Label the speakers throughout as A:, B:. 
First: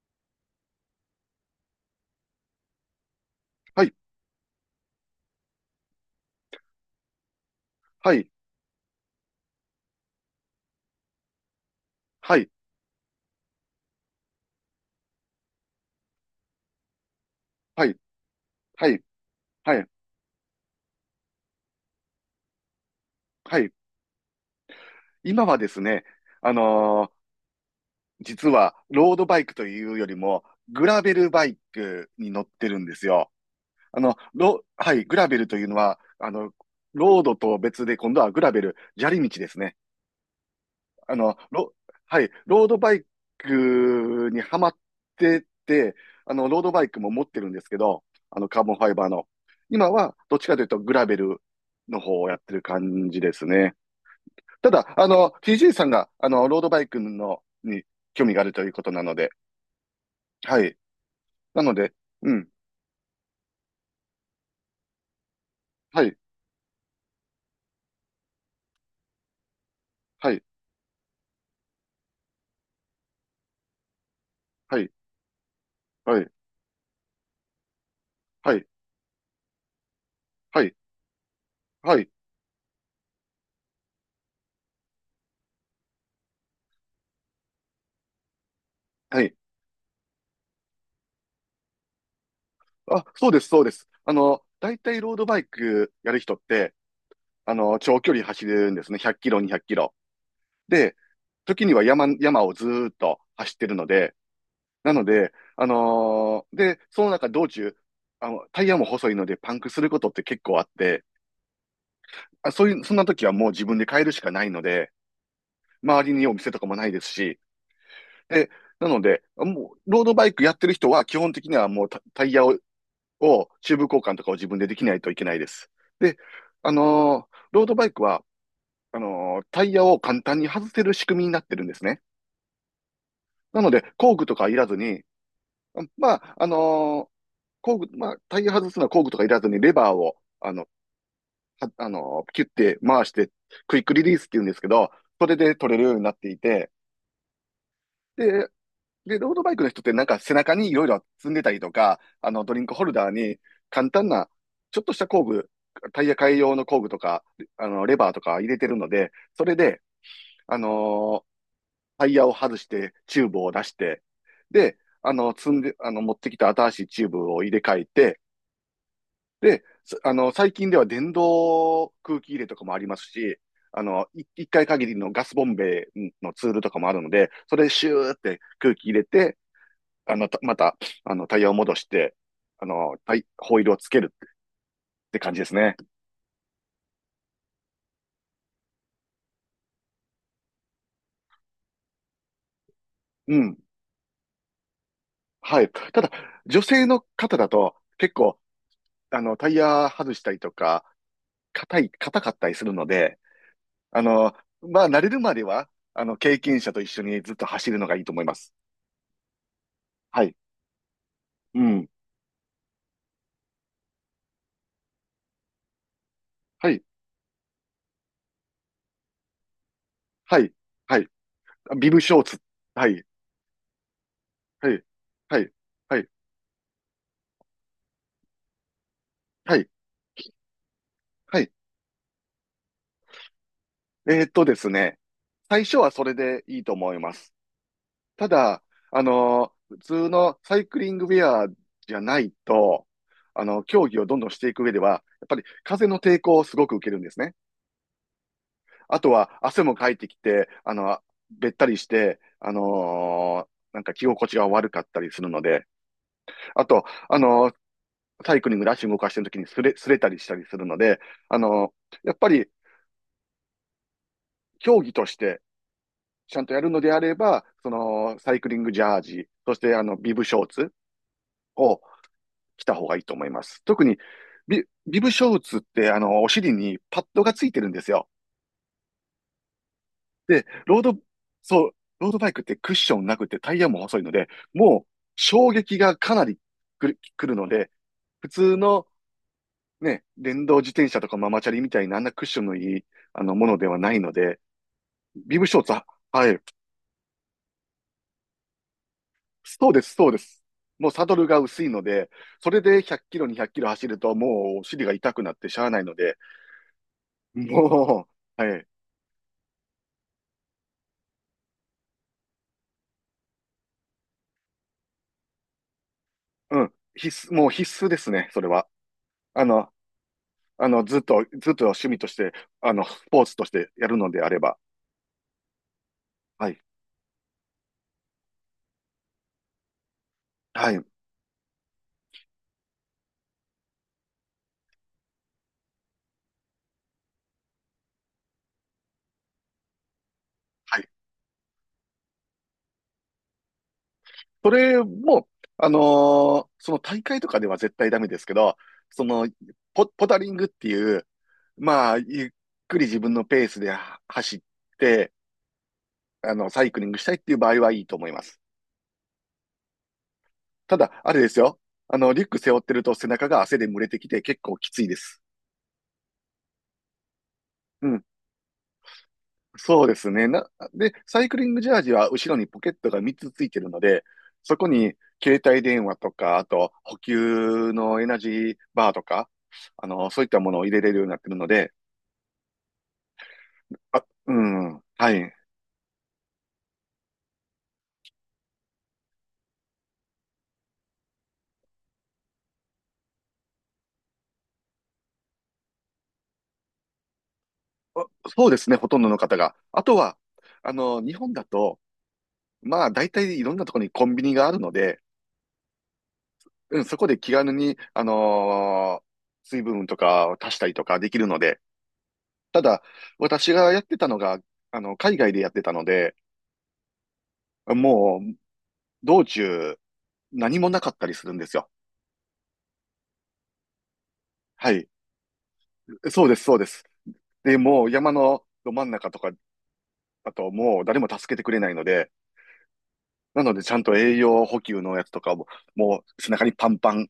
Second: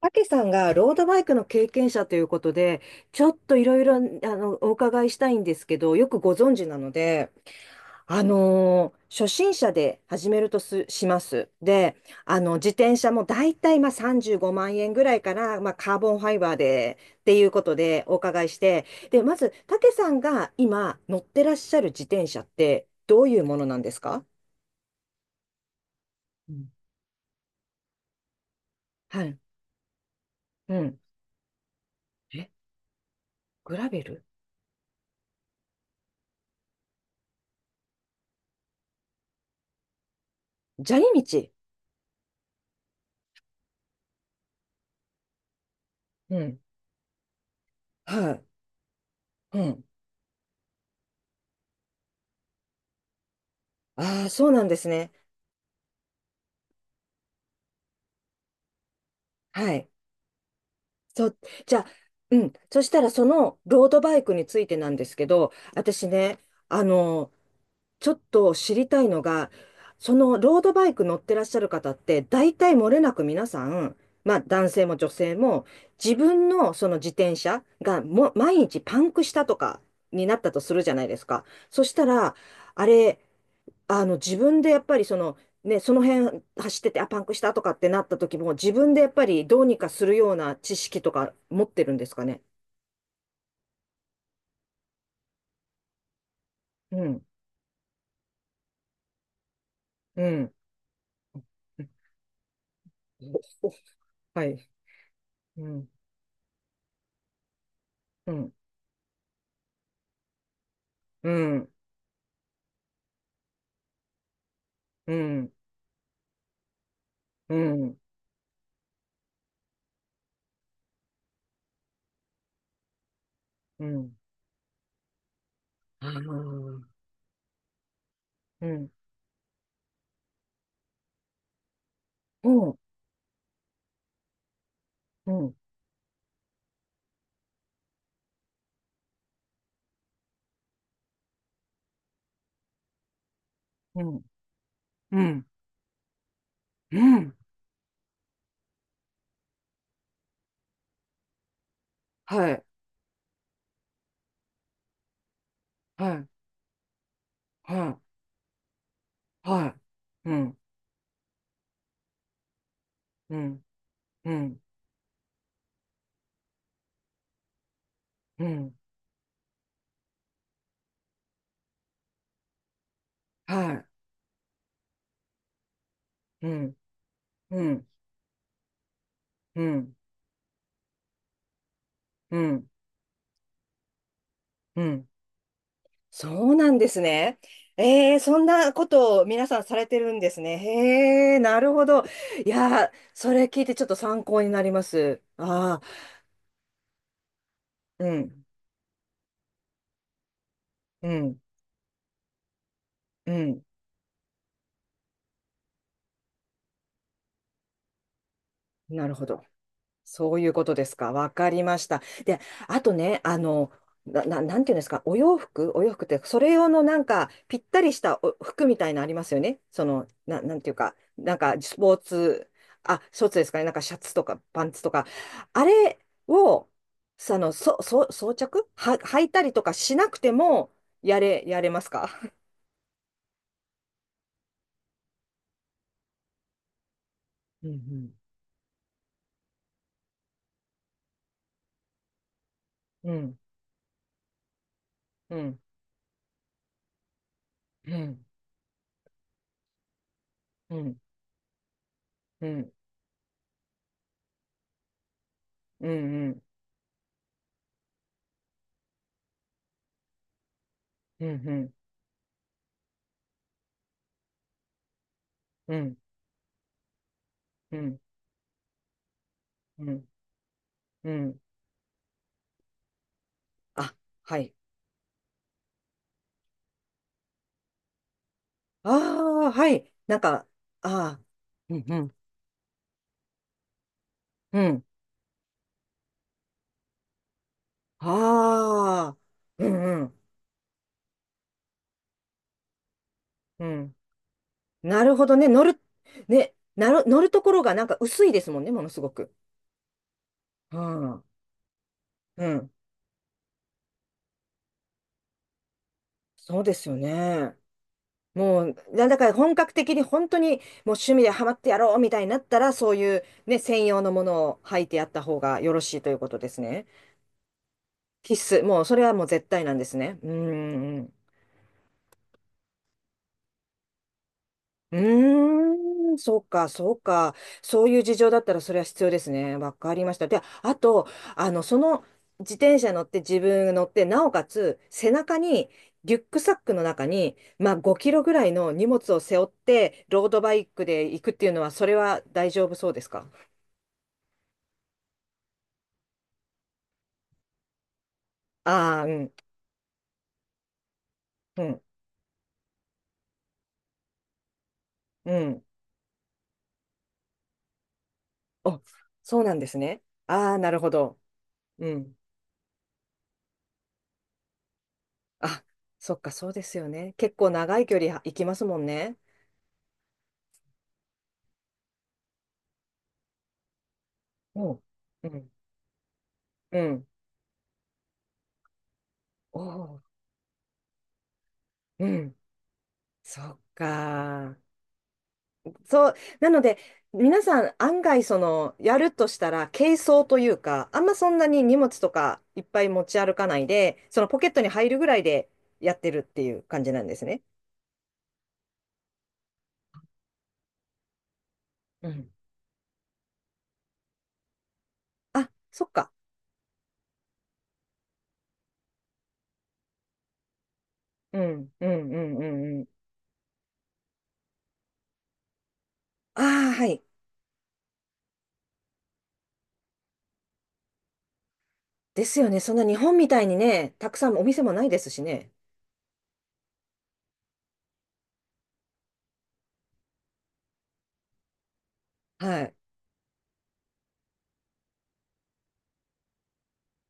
A: たけさんがロードバイクの経験者ということで、ちょっといろ
B: は
A: い
B: い、
A: ろお伺いしたいんですけど、よくご存知なので、
B: はい、
A: 初心者で始めるとします。で、
B: はい、
A: 自転車もだいたいまあ35万円ぐらいから、まあ、カーボンファイバーでっていうこと
B: はい、
A: でお伺いして、
B: はい、
A: で、まず、
B: は
A: た
B: い、
A: けさんが今乗ってらっしゃる自転車ってどういうも
B: は
A: の
B: い。
A: なんですか？
B: 今はですね、
A: う
B: あ
A: ん、
B: のー実は、ロー
A: は
B: ド
A: い。
B: バイクというよりも、
A: う
B: グ
A: ん。
B: ラベルバイクに
A: え、
B: 乗ってるんですよ。
A: グラベル。
B: はい、グラベルというのは、ロードと別で、今度はグラベル、砂利道ですね。
A: 砂
B: あ
A: 利
B: の、
A: 道。
B: ロ、はい、ロードバイクにハマってて、あ
A: う
B: の、ロ
A: ん。
B: ードバイクも持ってるんですけど、
A: は
B: あ
A: い。
B: の、カーボンファイバーの。
A: うん。
B: 今は、どっちかというと、グラベルの方をやってる感じですね。
A: ああ、そうなん
B: た
A: です
B: だ、あ
A: ね。
B: の、TJ さんが、ロードバイクの、に興味があるということなので、
A: はい。
B: はい。
A: そう、
B: なの
A: じゃあ、
B: で、う
A: う
B: ん。
A: ん。そしたら、そのロードバイクについてなんですけど、
B: は
A: 私
B: い、
A: ね、あの、ちょっと知りたいのが、そ
B: は
A: の
B: い、
A: ロードバイク乗ってらっしゃる方って、大体漏れなく皆さん、まあ男
B: は
A: 性
B: い、
A: も女性も、自
B: はい、
A: 分のその自転車がもう
B: は
A: 毎
B: い、
A: 日パンクしたとかになったと
B: は
A: す
B: い、
A: るじゃないですか。そし
B: は
A: た
B: い、
A: ら、あれ、自分でやっぱりその、ね、その辺走ってて、あ、パンクしたとかってなった時も、自分でやっ
B: は
A: ぱ
B: い。
A: りどうにかするような知識とか持ってるんですかね？
B: あ、そうです、そうです。あの、大体ロードバイクやる人って、
A: うん、
B: あの、長距離走るんですね。100キロ、200キロ。
A: うん。
B: で、時には山をずーっと走っ
A: お
B: て
A: お。
B: るので、
A: はい。
B: なので、
A: うん、
B: で、その中道中、あ
A: う
B: の、
A: ん、
B: タイヤも細いのでパンクすることって結構あって、
A: うん、
B: あ、そういう、そんな時はもう自分で買えるしかないので、
A: うん、
B: 周りにお店とかもないですし、
A: うん、
B: で、なので、もう、ロードバイクやってる人は基本的にはもうタイヤをチューブ
A: う
B: 交換
A: ん。
B: とかを自分でできないといけないです。で、
A: ああ、
B: ロードバイクは、
A: うん、
B: タイヤを簡単に外せる仕組みになってるんですね。
A: うん、
B: なので、工具とかいらずに、
A: うん、
B: まあ、あのー工具、まあ、タイヤ外すのは工具とかいらずにレバーを、キュッて回して、クイック
A: う
B: リ
A: ん、
B: リースって言うんですけど、
A: うん、う
B: それ
A: ん、
B: で取れるようになっていて、
A: うん、
B: で、で、ロードバイクの人ってなんか背中にいろいろ積んでたりとか、あの、
A: は
B: ドリ
A: い、
B: ンクホルダーに簡単な、ちょっとした工具、タ
A: は
B: イヤ
A: い、
B: 替え用の工具とか、あ
A: は
B: の、レ
A: い、
B: バーとか入れてるので、それ
A: は
B: で、
A: い、う
B: あ
A: ん、
B: のータイヤを外して、チュー
A: う
B: ブを出
A: ん、
B: して、
A: うん、
B: で、あの、積んで、あの、持ってきた新しいチューブを入れ替えて、
A: うん、
B: で、あの、最近では電動空気入れとかもありますし、
A: は
B: あ
A: い、
B: の、一回限りのガスボンベのツ
A: う
B: ールと
A: ん、
B: かもあるので、そ
A: う
B: れで
A: ん、
B: シューって空気入れて、
A: うん、
B: あの、たまた、あの、タイヤを戻して、
A: うん、
B: ホイールをつける
A: うん、
B: って感じですね。
A: そうなんですね。えー、そんなことを皆さんされてるんですね。へえ、なるほど。いやー、そ
B: う
A: れ
B: ん。
A: 聞いてちょっと参考になります。
B: はい。
A: ああ、
B: ただ、女性の方だと、
A: う
B: 結構、
A: ん、
B: あの、タイヤ外したりとか、
A: うん、
B: 硬かったりするので、
A: うん。
B: あの、まあ、慣れるまでは、あの、経験者と一緒にずっと走るのがいいと思います。
A: なるほど。
B: は
A: そ
B: い。
A: ういうことですか。わか
B: う
A: りまし
B: ん。
A: た。で、あとね、なんていうんですか、お洋服、お洋服ってそれ用
B: は
A: の
B: い。
A: なんかぴったりした服みたいなありますよね。その
B: はい。
A: なんていうか、
B: はい。
A: なんかス
B: ビ
A: ポー
B: ブショーツ。
A: ツ。
B: は
A: あ、
B: い。
A: スポーツですかね。なんかシャツとかパン
B: は
A: ツ
B: い。
A: とか
B: はい。
A: あ
B: は
A: れ
B: い。
A: を、その装着は履いたり
B: は
A: と
B: い。
A: かしなくても
B: はい。
A: やれますか？
B: ですね。最初はそれでいいと思います。
A: うん、
B: ただ、普通のサイクリングウェアじゃないと、
A: うん、
B: あの、競技をどんどんしていく上では、やっ
A: う
B: ぱり
A: ん、
B: 風の抵抗をすごく受けるんですね。
A: うん、
B: あとは汗もかいてきて、あ
A: う
B: の、
A: ん、
B: べったりして、
A: うん、
B: なんか着心地が悪かったりするので、
A: うん、うん、
B: あと、サイクリングで足動かしてる時にすれたりしたりするので、
A: うん、
B: あ
A: う
B: の
A: ん、
B: やっぱり競技として
A: うん、
B: ちゃんとやるのであれば、その、サイクリングジャージ、そしてあ
A: う
B: の、
A: ん、
B: ビブショーツ
A: うん。
B: を来た方がいいと思います。特
A: あ、
B: に
A: はい。
B: ビブショーツって、あの、お尻にパッドがついてるんですよ。
A: ああ、はい。なん
B: で、
A: か、
B: ロード、
A: ああ、
B: そう、
A: うん、う
B: ロー
A: ん、
B: ドバイクってクッションなくてタイヤも細いので、
A: う
B: も
A: ん。
B: う衝撃がかなりくるので、普通の
A: ああ、うん、
B: ね、
A: うん、
B: 電動自転車とかママチャリみたいなあんなクッションのいい、あの、もの
A: う
B: ではな
A: ん。
B: いので、
A: なるほど
B: ビブ
A: ね。
B: ショーツは、はい、
A: ね、乗るところがなんか薄いですもんね、ものすごく。
B: そうです、そうです。
A: う
B: もうサド
A: ん、
B: ルが薄いので、
A: う
B: それ
A: ん。
B: で100キロ、200キロ走るともうお尻が痛くなってしゃあないので、
A: そうですよね。
B: もう、は
A: も
B: い、
A: う、だから本格的に本当にもう趣味でハマってやろうみたいになったら、そういうね、専用のものを履いてやった方がよろしいということで
B: う
A: す
B: ん。
A: ね。
B: 必須、もう必須ですね、
A: 必
B: それ
A: 須。
B: は。
A: もう、それはもう
B: あ
A: 絶対
B: の、
A: なんですね。うん、う
B: あの、
A: ん、うん。
B: ずっと趣味として、あの、スポーツとしてやるのであれば。
A: うーん、そう
B: はい。
A: か、そうか。そういう事情だったらそれは必要ですね。わかりました。で、
B: は
A: あ
B: い。
A: と、その自転車乗って自分乗って、なおかつ背中にリュックサックの中に、まあ、5キロぐらいの荷物を背負ってロードバイ
B: は
A: ク
B: い。
A: で行くっていうのは、それは大丈夫そうですか？
B: それも、その大会とかでは絶対ダメですけど、
A: あ
B: そ
A: あ
B: の、
A: ー、
B: ポタリングっていう、
A: うん、
B: まあ、ゆっくり自分のペースでは走って、
A: うん、うん。
B: あの、サイクリングしたいっていう場合はいいと思います。
A: お、そうなんですね。ああ、な
B: た
A: るほ
B: だ、あ
A: ど。
B: れですよ。
A: う
B: あの、
A: ん。
B: リュック背負ってると背中が汗で蒸れてきて結構きついです。
A: あ、そっか、そうですよね。結構長い
B: う
A: 距
B: ん。
A: 離行きますもんね。
B: そうですね。で、サイクリングジャージは後ろにポケットが3つついてるので、そ
A: う
B: こ
A: ん。
B: に
A: う
B: 携
A: ん。
B: 帯電話とか、あと
A: う
B: 補
A: ん。
B: 給のエナジーバーとか、
A: お
B: あ
A: ー。
B: の、そういったものを入れれるようになってるので、
A: うん、そっ
B: あ、う
A: か。
B: ん、はい。
A: そう、なので、皆さん案外その、やるとしたら、軽装というか、あんまそんなに荷物とかいっぱい持ち歩かないで、そのポケットに入るぐらいでやってるっていう感じなんですね。
B: あそうですね、ほとんどの方が。あとは、あの、日本だと、
A: うん。
B: まあ、大体いろんなところにコンビニがあるので、
A: あ、そっか。
B: うん、そこで気軽に、水分とかを足したりとかできるの
A: う
B: で、
A: ん、うん、うん、う
B: た
A: ん、う
B: だ、
A: ん。
B: 私がやってたのが、あの、海外でやってたので、
A: ああ、はい。
B: もう、道中、何もなかったりするんですよ。
A: ですよね。そんな日本みたいにね、たくさんお店
B: は
A: もな
B: い。
A: いですしね。
B: そうです、そうです。で、もう山のど真ん中とかだともう誰も助けてくれないので、
A: はい。
B: なのでちゃんと栄養補給のやつとかも、もう背中にパンパン、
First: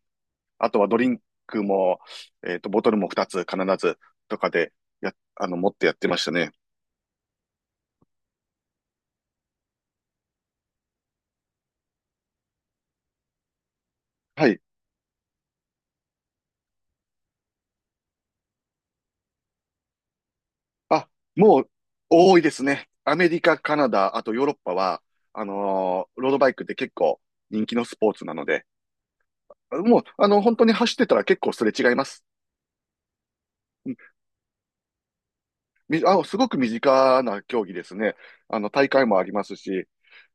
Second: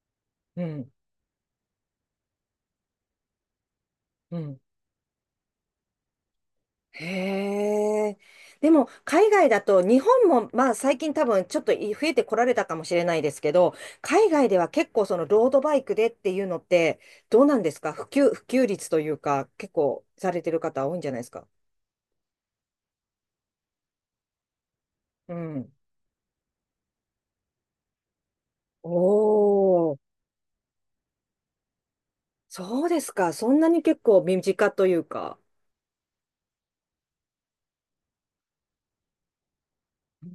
A: う
B: あとは
A: ん、
B: ドリンクも、ボトルも2つ必ず
A: う
B: とか
A: ん。
B: で、あの、持ってやってましたね。
A: へえ。でも、海外だと、日本も、まあ、最近多分、ちょっと増えてこられたかもしれないですけど、海
B: は
A: 外で
B: い。
A: は結構、その、ロードバイクでっていうのって、どうなんですか、普及率というか、結構、されてる方多いんじ
B: あ、
A: ゃないですか？
B: もう多いですね。アメリカ、カナダ、あとヨーロッパは、
A: うん。
B: ロードバイクって結構人気のスポーツなので、
A: おー、
B: もう、あの、本当に走ってたら結構すれ違います。
A: そうですか。そんなに
B: うん
A: 結構、身近というか。
B: すごく身近な競技ですね。あの、大会もありますし、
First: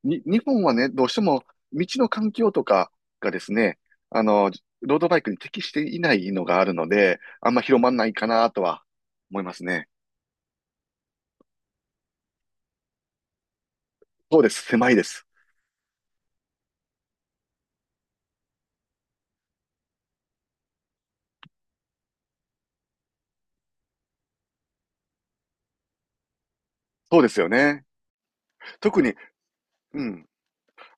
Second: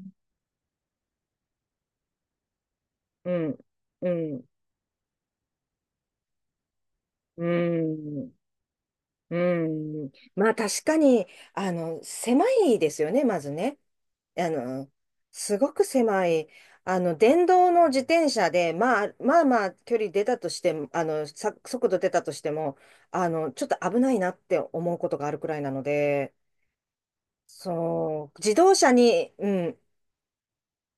B: 日本はね、どうしても道の環境とかが
A: う
B: です
A: ん、
B: ね、
A: う
B: あ
A: ん、
B: の、ロードバイクに適していないのがあるので、
A: う
B: あんま広まんないか
A: ん、
B: なとは思います
A: う
B: ね。
A: ん。まあ確かに、狭いですよね、まずね。
B: そう
A: あ
B: です。
A: の、
B: 狭いです。
A: すごく狭い、電動の自転車で、まあ、まあまあ、距離出たとしても、速度出たとしても、ちょっと危ないなって思うことがあるくらいなので、
B: そうですよね。
A: そう、自動車
B: 特に、
A: に、うん、
B: うん、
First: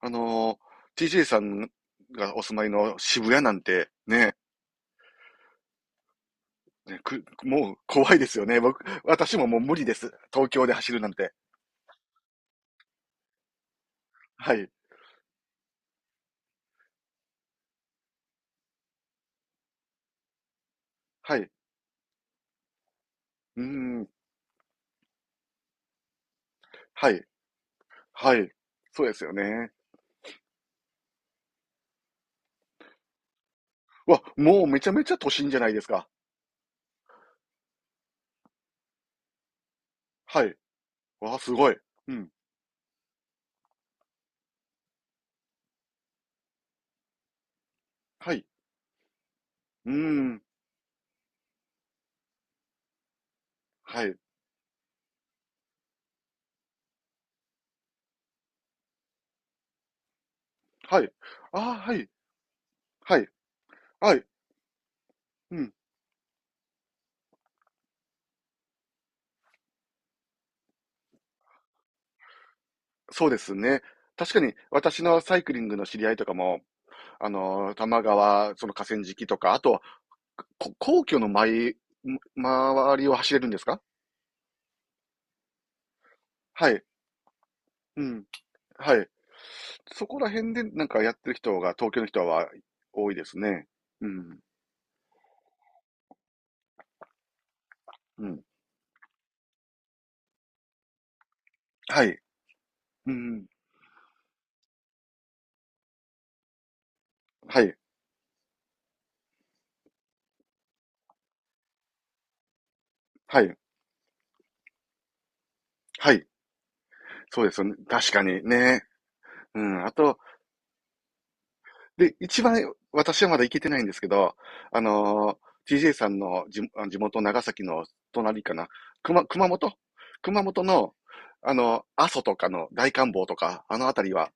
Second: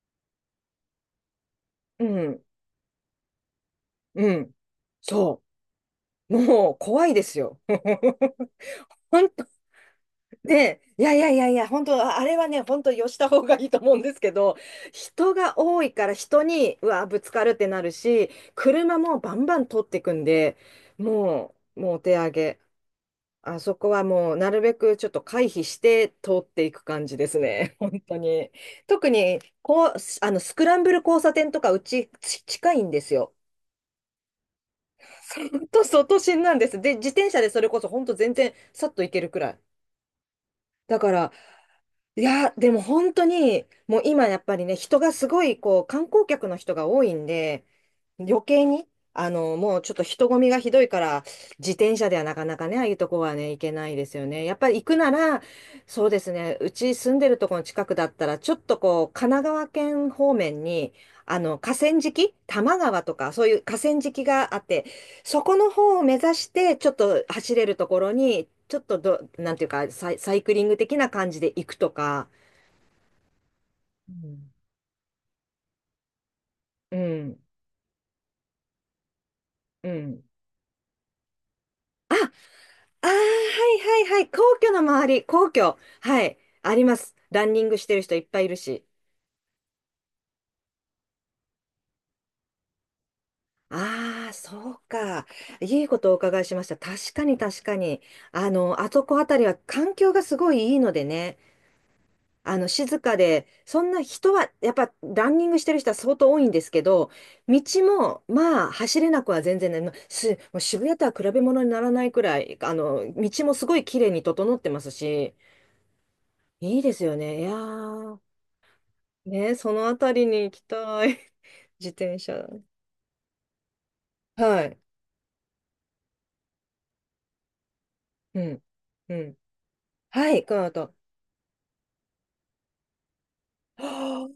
B: あのTJ さん
A: う
B: がお
A: ん、
B: 住まいの渋谷なんて
A: う
B: ね、
A: ん、そう、もう怖いですよ。
B: もう怖いですよね。
A: 本
B: 私ももう無理です。東
A: ね
B: 京で
A: え、
B: 走る
A: い
B: な
A: や
B: ん
A: いや
B: て。
A: いやいや、本当、あれはね、本当、よした方がいいと思うんですけ
B: は
A: ど、
B: い。
A: 人が多いから人に、うわ、ぶつかるってなるし、車もバンバン通っていくんで、
B: はい。う
A: もう、もうお手上げ。あ
B: ー
A: そこは
B: ん。
A: もう、なるべくちょっと回避して通っていく感
B: は
A: じ
B: い。
A: ですね、本当
B: はい。
A: に。
B: そう
A: 特
B: ですよ
A: に、
B: ね。
A: こう、スクランブル交差点とか、うち、近いんですよ。
B: わ、もうめちゃめちゃ都心じゃな
A: 本
B: いで
A: 当、
B: すか。
A: 外心なんです。で、自転車でそれこそ、本当、全然、さっと行けるくらい。
B: はい。
A: だから、
B: わ、すごい。う
A: い
B: ん。
A: や、でも本当に、もう今やっぱりね、人がすごい、こう、観光客の人が多いんで、
B: は
A: 余
B: い。
A: 計に、もう
B: う
A: ち
B: ー
A: ょっと人混
B: ん。
A: みがひどいから、自転車ではなかなかね、ああいうとこはね、行けないで
B: はい。
A: すよね。やっぱり行くなら、そうですね、うち住んでるとこの近くだったら、ちょっとこう、神奈川県方面に、
B: はい。あー
A: 河
B: は
A: 川
B: い。
A: 敷、多摩川と
B: はい。
A: か、そういう河川
B: は
A: 敷
B: い。
A: があって、そこ
B: う
A: の
B: ん。
A: 方を目指して、ちょっと走れるところに、ちょっとなんていうか、サイクリング的な感じで行くとか、
B: そうですね。
A: う
B: 確か
A: ん、
B: に、私のサイクリングの知り合いとかも、
A: うん、
B: 多摩川、その河川敷とか、あとは、
A: うん。
B: 皇居の前、
A: あ、
B: 周り
A: は
B: を走れるんですか。
A: い、はい、はい、皇居の周り、皇居、はい、
B: は
A: あり
B: い。
A: ます。ランニングしてる
B: う
A: 人い
B: ん。
A: っぱいいるし。
B: はい。そこら辺でなんかやってる人が、東京の人は多いですね。う
A: ああ、
B: ん。
A: そうか。いいことをお伺いしました。確かに、確かに。
B: うん。
A: あそこあたりは環境がすごいいいのでね。
B: はい。
A: 静
B: う
A: か
B: ん。
A: で、そんな人は、やっぱランニングしてる人は相当多いんですけど、
B: は
A: 道
B: い。
A: も、まあ、走れなくは全然ない。まあす、もう渋谷とは比べ物にならないくらい、
B: は
A: 道も
B: い。
A: すごい綺麗に整ってますし、
B: はい。
A: いいですよね。
B: そ
A: い
B: う
A: や
B: ですよね。確
A: ー、
B: かにね。
A: ね、
B: う
A: そ
B: ん。
A: の
B: あ
A: あた
B: と、
A: りに行きたい。自転
B: 一
A: 車。
B: 番私はまだ行けてないんですけど、
A: は
B: あ
A: い。
B: のTJ さんの地元長崎の
A: う
B: 隣か
A: ん。
B: な。
A: うん。
B: 熊本。
A: は
B: 熊
A: い、この
B: 本
A: 後。
B: の、あの、阿蘇とかの大観峰とか、あのあたり
A: はあ、
B: は、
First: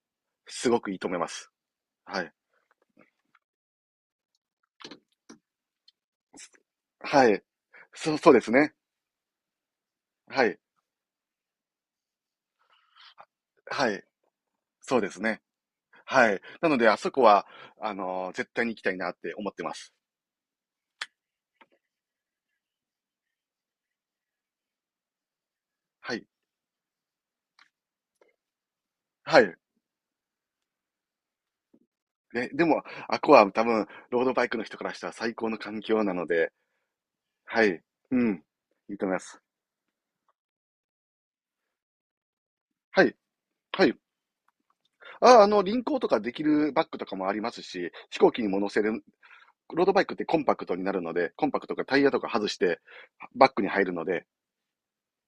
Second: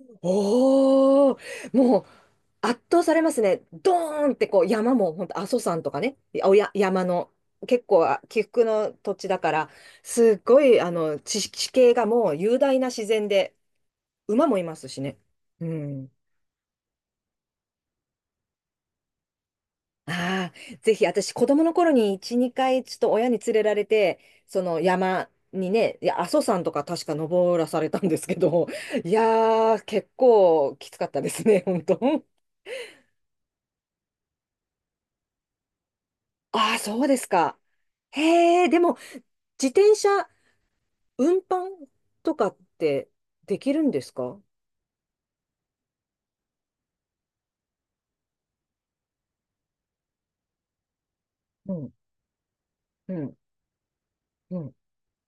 B: すごくいいと思いま
A: お
B: す。
A: ー、もう、
B: はい。
A: 圧倒されますね。ドーンってこう山も本当阿蘇山とかね、おや山
B: は
A: の
B: い。
A: 結構
B: そうで
A: 起
B: す
A: 伏
B: ね。
A: の土地だから、すっ
B: はい。
A: ごい地形がもう雄大な自然で、
B: はい。
A: 馬もいます
B: そう
A: し
B: で
A: ね。
B: すね。
A: うん。
B: はい。なので、あそこは、あの、絶対に行きたいなって思ってます。
A: ああ、ぜひ私子供の頃に1、2回ちょっと親に連れられて、その山にね、い
B: は
A: や
B: い。
A: 阿蘇山とか確か登らされたんですけど、い
B: はい。
A: やー、結構きつかったですね、本当。
B: ね、でも、あこは多分、ロードバイクの人からしたら最高の環境なので、
A: ああ、そうですか。
B: はい。うん。
A: へえ、でも
B: いいと思います。
A: 自転車運搬とかっ
B: は
A: て
B: い。
A: できる
B: は
A: ん
B: い。
A: ですか？
B: あ、あの、輪行とかできるバッグとかもありますし、飛行機にも乗せる、ロードバイクってコンパクトになるので、コンパク
A: う
B: トか
A: ん、
B: タイヤとか外して、
A: うん、
B: バッグに入るので、
A: うん。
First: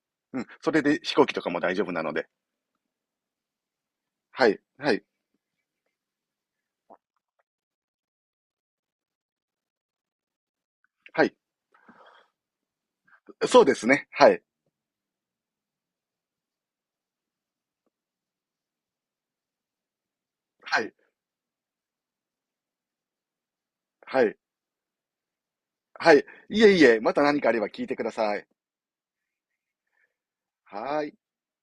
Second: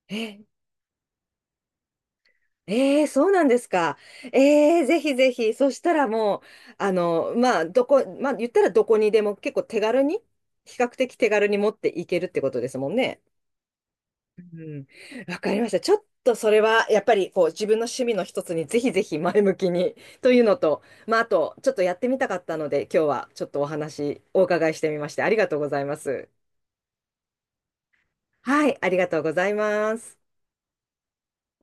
A: え、
B: うん。それで飛行機とかも大丈夫なので、
A: えー、そうなんですか。
B: はい。
A: えー、
B: は
A: ぜ
B: い。
A: ひぜひ。そしたらもう、まあ、まあ、言ったらどこにでも結構手軽に、比較的
B: は
A: 手
B: い。
A: 軽に持っていけるってことですもんね。
B: そうですね。は
A: う
B: い。
A: ん。わかりました。ちょっとそれは、やっぱり、こう、自分の趣味の一つにぜひぜひ前向きに、というのと、
B: はい。
A: まあ、あと、ちょっとやってみたかったので、今日はちょっと
B: はい。
A: お伺いしてみまして、ありがとうございま
B: はい。
A: す。
B: いえいえ、また何かあれば聞いてください。
A: はい、ありがとうございます。
B: はーい。